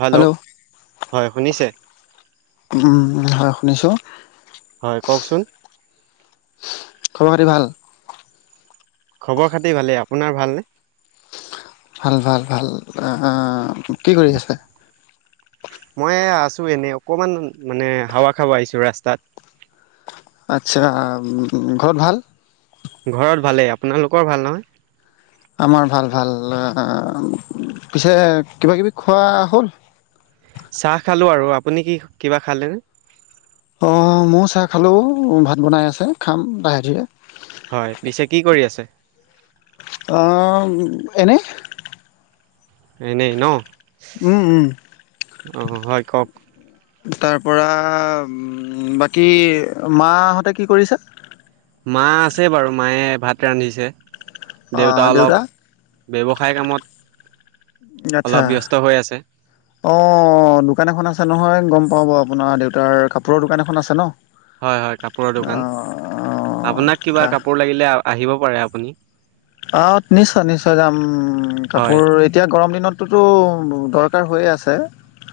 Hello হয় শুনিছে? উম, হয় শুনিছো। হয়, কওঁকচোন? খবৰ পাতি ভাল? খবৰ খাতি ভালেই। আপোনাৰ ভালনে? ভাল-ভাল-ভাল আহ, কি কৰি আছে? মই আছো এনেই অকমান মানে হাৱা খাব আহিছো ৰাস্তাত। আচ্ছা ঘৰত ভাল? ঘৰত ভালেই। আপোনালোকৰ ভাল নহয়? আমাৰ ভাল ভাল। পিছে কিবা কিবি খোৱা হ'ল? চাহ খালোঁ আৰু। আপুনি কি কিবা খালেনে? অ ময়ো চাহ খালো, ভাত বনাই আছে খাম লাহে ধিৰে। হয়, পিছে কি কৰি আছে? অহ এনেই। এনেই ন। উম উম। অ হয় কওক তাৰপৰা বাকী মাহঁতে কি কৰিছে? মা আছে বাৰু মায়ে ভাত ৰান্ধিছে দেউতা অলপ ব্যৱসায় কামত আচ্ছা। অলপ ব্যস্ত হৈ আছে অঁ দোকান এখন আছে নহয় গম পাওঁ বাৰু আপোনাৰ দেউতাৰ কাপোৰৰ দোকান এখন আছে ন। হয় হয় কাপোৰৰ দোকান অ', আপোনাক কিবা অ', কাপোৰ লাগিলে আহিব পাৰে আপুনি। আহ নিশ্চয় নিশ্চয় যাম হয় কাপোৰ এতিয়া গৰম দিনত টো দৰকাৰ হৈ আছে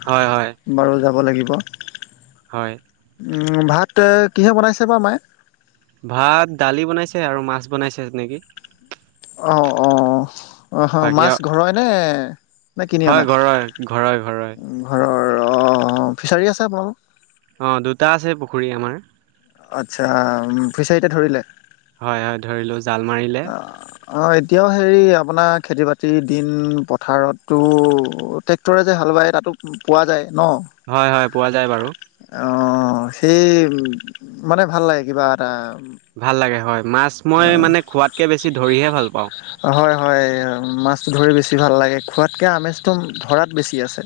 হয় হয় বাৰু যাব লাগিব। হয়। ভাত কিহে বনাইছে বাৰু মাই? ভাত দালি বনাইছে আৰু মাছ বনাইছে নেকি। অ অ অ বাকী আৰু মাছ ঘৰই নে নে কিনি অনা? ঘৰই ঘৰই। ঘৰৰ অ ফিচাৰী আছে আপোনালোকৰ? অ দুটা আছে পুখুৰী আমাৰ। আচ্ছা, ফিচাৰিটো ধৰিলে? হয় হয় ধৰিলো। জাল মাৰিল অ। অ এতিয়াও হেৰি আপোনাৰ খেতি বাতিৰ দিন পথাৰতো ট্ৰে টৰে যে হাল বায় তাতো পোৱা যায় ন। হয় হয় পোৱা যায় বাৰু। অ সেই মানে ভাল লাগে কিবা এটা। ভাল লাগে হয় মাছ মই মানে খোৱাতকে বেছি ধৰিহে ভাল পাওঁ। হয় হয় মাছতটো ধৰি বেছি ভাল লাগে। খোৱাতকে আমেজটো ধৰাত বেছি আছে।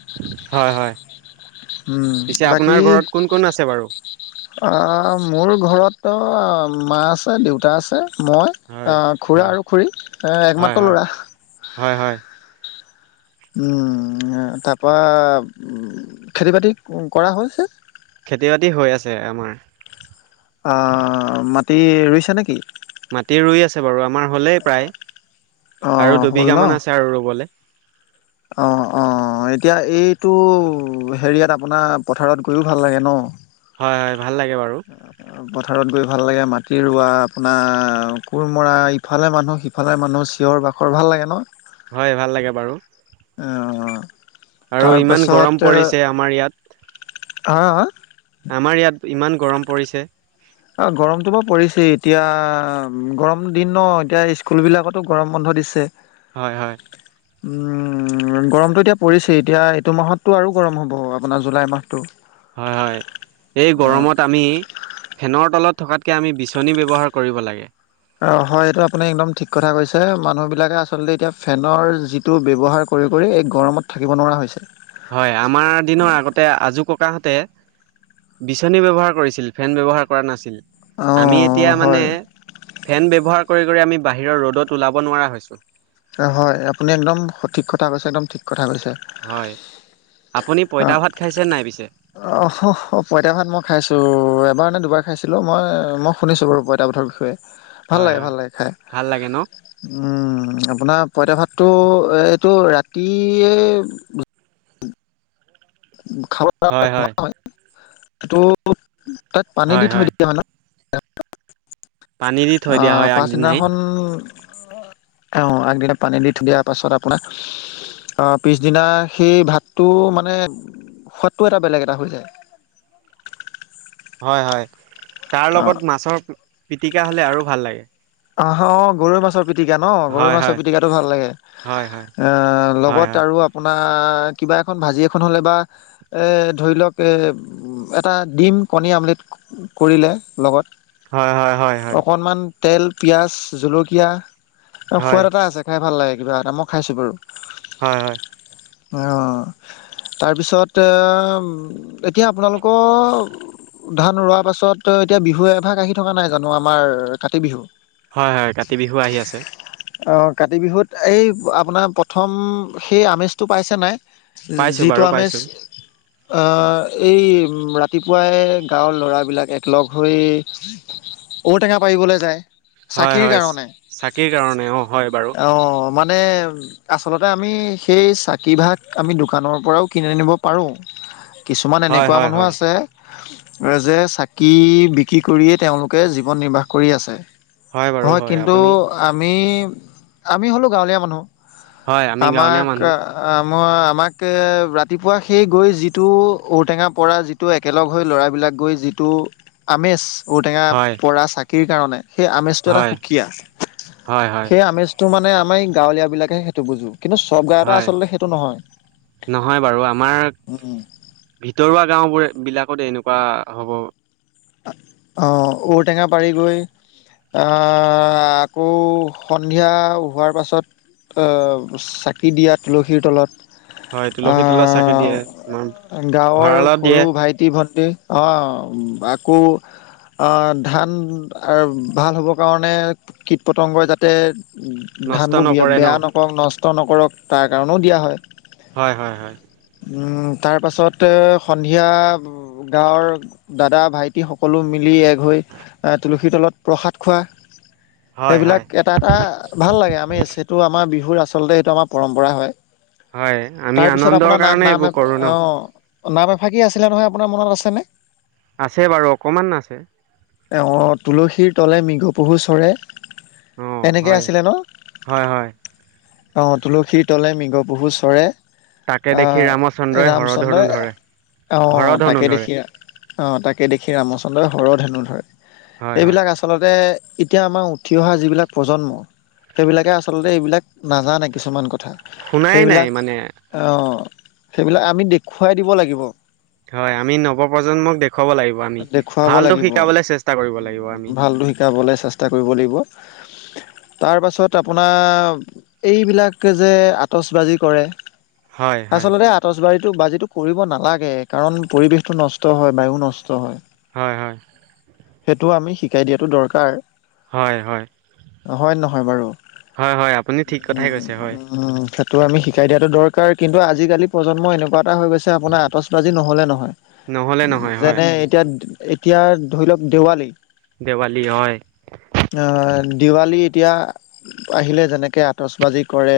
হয় হয় উম পিছে বাকী আপোনাৰ ঘৰত কোন কোন আছে বাৰু? মোৰ ঘৰতো মা আছে দেউতা আছে মই। অ হয় খুৰা হয় আৰু খুৰী হয় এ-একমাত্ৰ হয় লৰা। হয় হয়। উম তাৰপা খেতি বাতি কৰা হৈছে? খেতি বাতি হৈ আছে আমাৰ। অ মাটি ৰুইছে নেকি? মাটি ৰুই আছে বাৰু আমাৰ হ'লেই প্ৰায় অঁ আৰু দুবিঘামান আছে আৰু ৰুবলে। অ অ এতিয়া এইটো হেৰিয়াত আপোনাৰ পথাৰত গৈয়ো ভাল লাগে ন। হয় হয় ভাল লাগে বাৰু। পথাৰত গৈ ভাল লাগে মাটি ৰোৱা আপোনাৰ কোৰ মৰা ইফালে মানুহ সি- ইফালে মানুহ চিঞৰ বাখৰ ভাল লাগে ন হয় ভাল লাগে বাৰু অ। আৰু ইমান তাৰপাছত গৰম পৰিছে আমাৰ ইয়াত। হা হা আমাৰ ইয়াত ইমান গৰম পৰিছে অ গৰমটো বাৰু পৰিছেই এতিয়া গৰম দিন ন এতিয়া স্কুলবিলাকত টো গৰম বন্ধ দিছে হয় হয় উম গৰমটো এতিয়া পৰিছেই এতিয়া এইটো মাহততো আৰু গৰম হ'ব আপোনাৰ জুলাই মাহটো হয় হয় এই অ' গৰমত আমি ফেনৰ তলত থকাতকে আমি বিচনী ব্যৱহাৰ কৰিব লাগে অ হয় এইটো আপুনি একদম ঠিক কথা কৈছে মানুহ বিলাকে আচলতে এতিয়া ফেনৰ যি টো ব্যৱহাৰ কৰি কৰি এই গৰমত থাকিব নোৱাৰা হৈ হৈছে হয় আমাৰ দিনৰ আগতে আজো ককাহঁতে বিচনী ব্যৱহাৰ কৰিছিল ফেন ব্যৱহাৰ কৰা নাছিল আমি এতিয়া অঁ মানে হয় ফেন ব্যৱহাৰ কৰি কৰি আমি বাহিৰৰ ৰ'দত ওলাব নোৱাৰা হৈছো। হয় আপুনি একদম সঠিক কথা কৈছে একদম ঠিক কথা কৈছে হয় আপুনি অ পইতা ভাত খাইছে নাই পিছে? অ হহ পঁইতা ভাত মই খাইছোঁ এবাৰ নে দুবাৰ খাইছিলোঁ মই মই শুনিছোঁ বাৰু পঁইতা ভাতৰ বিষয়ে ভাল হয় লাগে হয় ভাল লাগে খাই। ভাল লাগে ন উম আপোনাৰ পঁইতা ভাতটো এই এইটো ৰাতিয়ে [unintelligible] হয় সেইটো তাত পানী দি থৈ দিয়া হয় ন? পানী দি থৈ আ দিয়া হয় আগদিনাই পাচদিনাখন, অ আগদিনা পানী দি থৈ দিয়াৰ পাছত আপোনাক আহ পিছদিনা সেই ভাতটো মানে, সোৱাদটো এটা বেলেগ এটা হৈ যায়। হয় হয় তাৰ লগত মাছৰ পিটিকা হ'লে আৰু ভাল লাগে। আহ গৰৈ মাছৰ পিটিকা ন গৰৈ হয় মাছৰ হয় পিটিকা টো ভাল লাগে হয় হয় অহ হয় লগত আৰু আপ পোনাৰ কিবা এখন ভাজি এখন হ'লে বা ধৰি লওক এটা দিম কণী আমলেট কৰিলে লগত হয় হয় হয় হয় হয় হয় অকণমান তেল পিয়াজ জলকীয়া হয় সোৱাদ এটা আছে। খাই ভাল লাগে কিবা এটা মই খাইছো বাৰু। হয় হয় আহ তাৰপিছতে এতিয়া আপোনালোকৰ, উ ধান ৰোৱাৰ পাছত এতিয়া বিহু এভাগ আহি থকা নাই জানো আমাৰ কাতি বিহু, হয় হয় কাতি বিহু আহি আছে, অ কাতি বিহুত এই আপোনাৰ প্ৰথম সেই আমেজটো পাইছে নাই? পাইছো যিটো বাৰু আমেজ, পাইছো আহ এই ৰাতিপুৱাই গাঁৱৰ ল'ৰাবিলাক একলগ হৈ, ঔটেঙা পাৰিবলে যায় হয় চাকিৰ হয় কাৰণে চাকিৰ কাৰণে অ হয় বাৰু অ মানে, আচলতে আমি সেই চাকিভাগ আমি দোকানৰ পৰাও কিনি আনিব পাৰো। কিছুমান হয় এনেকুৱা হয় মানুহো হয় আছে, এই যে চাকি বিক্ৰী কৰিয়েই তেওঁলোকে জীৱন নিৰ্বাহ কৰি আছে, হয় কিন্তু আমি আমি হ'লো গাঁৱলীয়া মানুহ, হয় আমি গাঁৱলীয়া আমাক মানুহ আমাৰ আমাক ৰাতিপুৱা সেই গৈ যিটো ঔটেঙা পৰা যি টো একেলগ হৈ ল'ৰাবিলাক গৈ যিটো আমেজ, ঔটেঙা হয় পৰা চাকিৰ কাৰণে সেই আমেজটো এটা হয় সুকীয়া আছে হয় হয় সেই আমেজ, টো মানে আমাৰ এই গাঁৱলীয়া বিলাকে সেইটো বুজো। কিন্তু চব গাওঁতে হয় আচলতে সেইটো নহয়, নহয় বাৰু আমাৰ উম ভিতৰুৱা গাওবোৰে বিলাকত এনেকুৱা হ'ব। অ ঔটেঙা পাৰি গৈ আ আকৌ সন্ধিয়া হোৱাৰ পাছত অ চাকি দিয়া তুলসীৰ তলত হয় তুলসী তলত চাকি দিয়ে আমাৰ আ গাঁৱৰ ভঁৰালত দিয়ে সৰু ভাইটি-ভণ্টি অ‌ আকৌ আ ধান ভাল হ'বৰ কাৰণে কীট পতংগই যাতে নষ্ট ধানবোৰ নকৰে ন বেয়া নকৰক নষ্ট নকৰক তাৰ কাৰণেও দিয়া হয়। হয় হয় হয়। তাৰপাছতে সন্ধিয়া গাঁৱৰ দাদা ভাইটি টি সকলো মিলি এগ হৈ এ তুলসী তলত প্ৰসাদ খোৱা, হয় হয় সেইবিলাক এটা এটা ভাল লাগে আমি সেইটো আমাৰ বিহুৰ আচলতে এইটো আমাৰ পৰম্পৰা হয়। হয় আমি তাৰপিছত আনন্দৰ আপোনাৰ না- কাৰণে নাম এইবোৰ এ কৰো ন অ নাম এফাকি আছিলে নহয়, আপোনাৰ মনত আছেনে? আছে বাৰু অকণমান আছে। তেওঁ তুলসীৰ তলে মৃগো পহু চৰে, অ এনেকে হয় আছিলে ন হয় হয় অ তুলসীৰ তলে মৃগ পহু চৰে। তাকে দেখি ৰামচন্দ্ৰই হৰধনু ৰামচন্দ্ৰই ধৰে অ' হৰধনু তাকে ধৰে দেখি অ' তাকে দেখি ৰামচন্দ্ৰই হৰধেনু ধৰে। হয় হয় এইবিলাক আচলতে আচলতে এতিয়া আমাৰ উঠি অহা যিবিলাক প্ৰজন্ম, সেইবিলাকে আচলতে এইবিলাক নাজানে কিছুমান কথা। শুনাই নাই মানে অ' সেইবিলাক আমি দেখুৱাই দিব লাগিব। হয় আমি নৱপ্ৰজন্মক দেখুৱাব লাগিব আমি দেখুৱাব ভালটো শিকাবলৈ চেষ্টা কৰিব লাগিব আমি। ঢোলটো শিকাবলৈে চেষ্টা তা কৰিব লাগিব। তাৰপাছত আপোনাৰ এইবিলাক যে আটচবাজি কৰে, হয় হয় আচলতে আতচবাজিটো বাজিটো কৰিব নালাগে কাৰণ পৰিবেশতটো নষ্ট হয় বায়ু নষ্ট হয়। হয় হয়। সেইটো আমি শিকাই দিয়াটো দৰকাৰ। হয় হয়। হয় নহয় বাৰু? হয় হয় আপুনি ঠিক কথাই কৈছে হয় তো আমি শিকাই দিয়াটো দৰকাৰ কিন্তু আজিকালি প্ৰজন্ম এনে কুৱা এটা হৈ গৈছে আপোনাৰ আতচ বাজি নহলে নহয়। নহ'লে নহয় হয় যেনে এতিয়া এতিয়া ধৰি লওক দেৱালী, দেৱালী হয়। দিৱালী এতিয়া আহিলে যেনেকৈ আটচবাজি কৰে।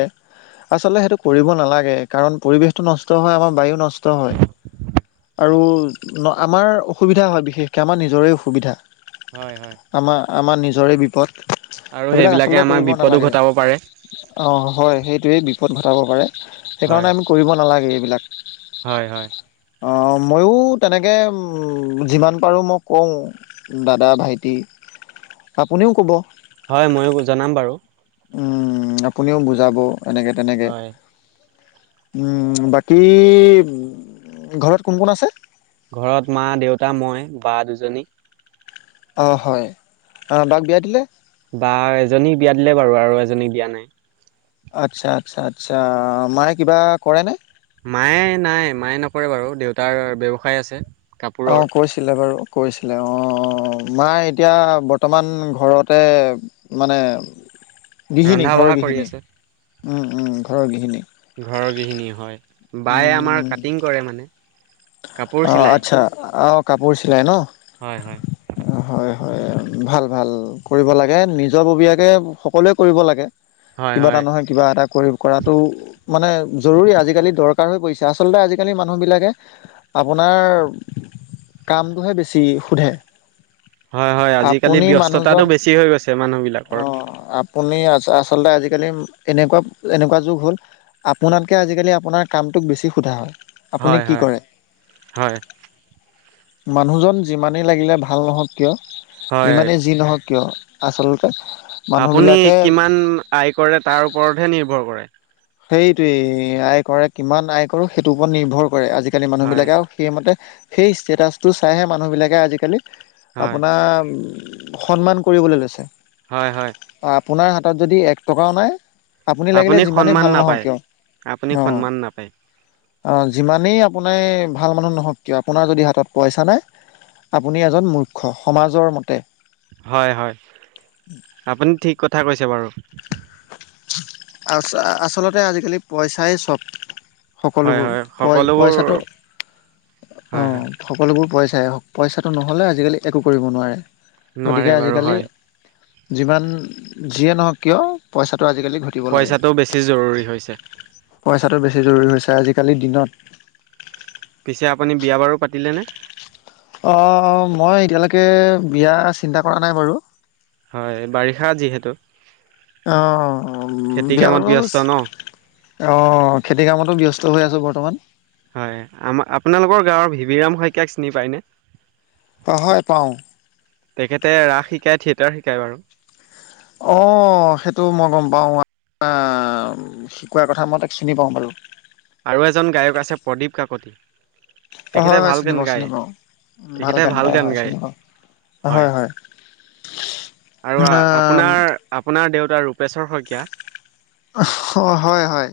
আচলতে সেইটো কৰিব নালাগে কাৰণ পৰিৱেশটো নষ্ট হয় আমাৰ বায়ু নষ্ট হয়। আৰু ন আমাৰ অসুবিধা হয় বিশেষকে আমাৰ নিজৰে অসুবিধা। হয়, হয়। আমাৰ আমাৰ নিজৰে বিপদ আৰু সেইবিলাক সেইবিলাকে আচলতে আমাক কৰিব বিপদো নালাগে। ঘটাব পাৰে অ' হয় সেইটোৱেই বিপদ ঘটাব পাৰে হয় সেইকাৰণে আমি কৰিব নালাগে এইবিলাক। হয়, হয়। অ' ময়ো তেনে কে যিমান পাৰোঁ মই কওঁ দাদা, ভাইটি আপুনিও ক'ব, হয়, ময়ো জনাম বাৰু। আপুনিও বুজাব এনেকে তেনেকে। হয় বাকী ঘৰত কোন কোন আছে? ঘৰত মা, দেউতা, মই, বা দুজনী। অ' হয় বাক বিয়া দিলে। বা এজনীক বিয়া দিলে বাৰু আৰু এজনীক দিয়া নাই। আচ্ছা, আচ্ছা, আচ্ছা মায়ে কিবা কৰেনে? মায়ে নাই, মায়ে নকৰে বাৰু দেউতাৰ ব্যৱসায় আছে। কাপোৰৰ অ' কৈছে। ছিলে বাৰু কৈছিলে অ' মায়ে এতিয়া বৰ্তমান ঘৰতে। মানে গৃহিণী, ৰন্ধা ঘৰৰ বঢ়া কৰি গৃহিণী, আছে ঘৰৰ গৃহিণী। ঘৰৰ গৃহিণী হয়, বায়ে আমাৰ উম কাটিং কৰে মানে। কাপোৰ অ', চিলাই। আচ্ছা আ'হ কাপোৰ চিলাই ন'। হয়, হয়। হয়, হয় ভাল, ভাল কৰিব লাগে। নিজৰ ববীয়াকে সকলোৱে কৰিব লাগে। হয় কিবা এটা হয় নহয় কিবা এটা কৰি কৰাটো মানে জৰুৰী আজিকালি দৰকাৰ হৈ পৰিছে, আচলতে আজিকালি মানুহবিলাকে আপোনাৰ কামটোহে বেছি সোধে। হয়, হয় আজিকালি আপুনি ব্যস্ততাটো মানুহজন বেছি হৈ গৈছে মানুহ বিলাকৰ। অ', আপুনি আচলতে আজিকালি এনেকুৱা, এনেকুৱা যুগ হ'ল। আপোনাতকে আজিকালি, আপোনাৰ কামটোক বেছি সোধা হয়। আপুনি হয় কি হয় কৰে হয় মানুহজন যিমানেই লাগিলে ভাল নহওঁক। হয় যিমানেই যি নহওঁক কিয় আচলতে। আপুনি মানুহবিলাকে কিমান আয় কৰে তাৰ ওপৰতহে নিৰ্ভৰ কৰে। সেইটয়েই আয় কৰে, কিমান আয় কৰো, সেইটোৰ ওপৰত নিৰ্ভৰ কৰে আজিকালি হয় মানুহবিলাকে আও। সেইমতে, সেই ষ্টেটাছটো চাইহে মানুহবিলাকে আজিকালি হয় আপোনাৰ সন্মান কৰিবলৈ লৈছে। হয়, হয়। আপোনাৰ হাতত যদি এক টকাও নাই, আপুনি লাগিলে যিমানেই ভাল নহওক নাপায়, কিয়, আপুনি অ'। সন্মান নাপায়। অ' যিমানেই আপোনাৰ ভাল মানুহ নহওঁক কিয় আপোনাৰ যদি হাতত পইচা নাই। আপুনি এজন মূৰ্খ্য সমাজৰ মতে। হয়, হয় আপুনি ঠিক কথা কৈছে বাৰু। আচলতে আজিকালি পইচাই চব। হয় সকলোবোৰ হয় পই- সকলোবোৰ পইচাটো হয় হয় অ'। সকলোবোৰ পইচাই পইচাটো নহ'লে আজিকালি একো কৰিব নোৱাৰে, গতিকে নোৱাৰে বাৰু আজিকালি হয় যিমান যিয়ে নহওঁক কিয় পইচাটো আজিকালি ঘট- পইচাটো বেছি জৰুৰী হৈছে। পইচাটো বেছি জৰুৰী হৈছে, আজিকালিৰ দিনত। পিছে আপুনি বিয়া -বাৰু পাতিলেনে? অ', মই এতিয়ালৈকে বিয়া চিন্তা কৰা নাই বাৰু। হয়, বাৰিষা যিহেতু। অ', খেতি বিয়া কামত ব্যস্ত বাৰুজ ন অ', খেতি কামতো ব্যস্ত হৈ আছোঁ বৰ্তমান। হয়, আমাৰ আপোনালোকৰ গাঁৱৰ ভিবিৰাম শইকীয়াক চিনি পায়নে? অ' হয় পাওঁ। তেখেতে ৰাস শিকাই, থিয়েটাৰ শিকায় বাৰু। অ', সেইটো মই গম পাওঁ, শিকোৱাৰ কথা মই তাক চিনি পাওঁ বাৰু। আৰু এজন গায়ক আছে প্ৰদীপ কাকতি। অ তেখেতে হয় হয় ভাল চিনি গান পাওঁ, চিনি গায় পাওঁ ভাল গান গায় হয় চিনি পাওঁ। হয় হয় অ আৰু আপোনাৰ আপোনাৰ দেউতা ৰূপেশ্বৰ শইকীয়া। অ', হয়, হয়।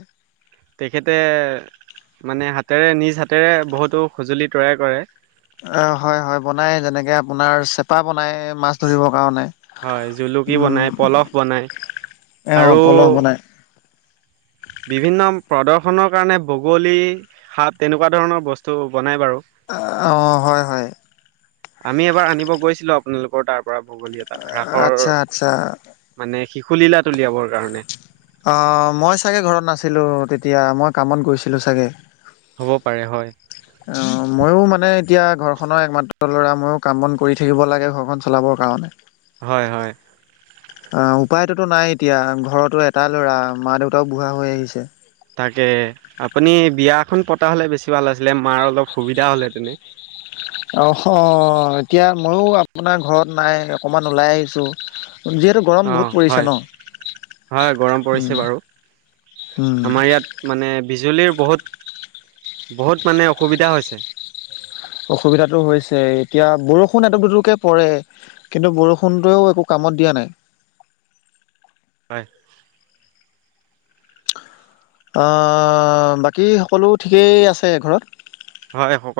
তেখেতে মানে হাতেৰে নিজ হাতেৰে বহুতো সঁজুলি তৈয়াৰ কৰে। অ হয় হয় বনাই যেনেকে আপোনাৰ চেপা বনাই, মাছ ধৰিবৰ কাৰণে হয় জুলুকি বনাই পলস বনাই ওহ আৰু পলখ বনায়। বিভিন্ন প্ৰদৰ্শনৰ কাৰণে বগলী, শাপ তেনেকুৱা ধৰণৰ বস্তু বনায় বাৰু। অ হয় হয়। আমি এবাৰ আনিব গৈছিলোঁ আপোনালোকৰ তাৰ পৰা বগলী এটা ৰাসৰ আচ্ছা, আচ্ছা। মানে শিশুলীলাত উলিয়াবৰ কাৰণে। অ মই চাগৈ ঘৰত নাছিলোঁ তেতিয়া মই কামত গৈছিলোঁ চাগে। হ'ব পাৰে হয়। অ ময়ো মানে এতিয়া ঘৰখনৰ একমাত্ৰ ল'ৰা ময়ো কাম বন কৰি থাকিব লাগে ঘৰখন চলাবৰ কাৰণে হয় হয়। অ উপায়টোতো নাই এতিয়া ঘৰতো এটা ল'ৰা মা দেউতাও বুঢ়া হৈ আহিছে। তাকে আপুনি বিয়া এখন পতা হ'লে বেছি ভাল আছিলে মাৰ অলপ সুবিধা হ'ল হেতেনে। অ এতিয়া ময়ো আপোনাৰ ঘৰত নাই অকমান ওলাই আহিছোঁ। যিহেতু গৰম অঁ বহুত পৰিছে হয় হয় গৰম ন। পৰিছে বাৰু উম আমাৰ ইয়াত মানে বিজুলীৰ বহুত বহুত মানে অসুবিধা হৈছে। অসুবিধাতো হৈছে এতিয়া বৰষুণ এটোপ দুটোপকে পৰে। কিন্তু বৰষুণটোৱেও একো কামত দিয়া নাই। হয় বাকী সকলো ঠিকেই আছে ঘৰত হয় সকলো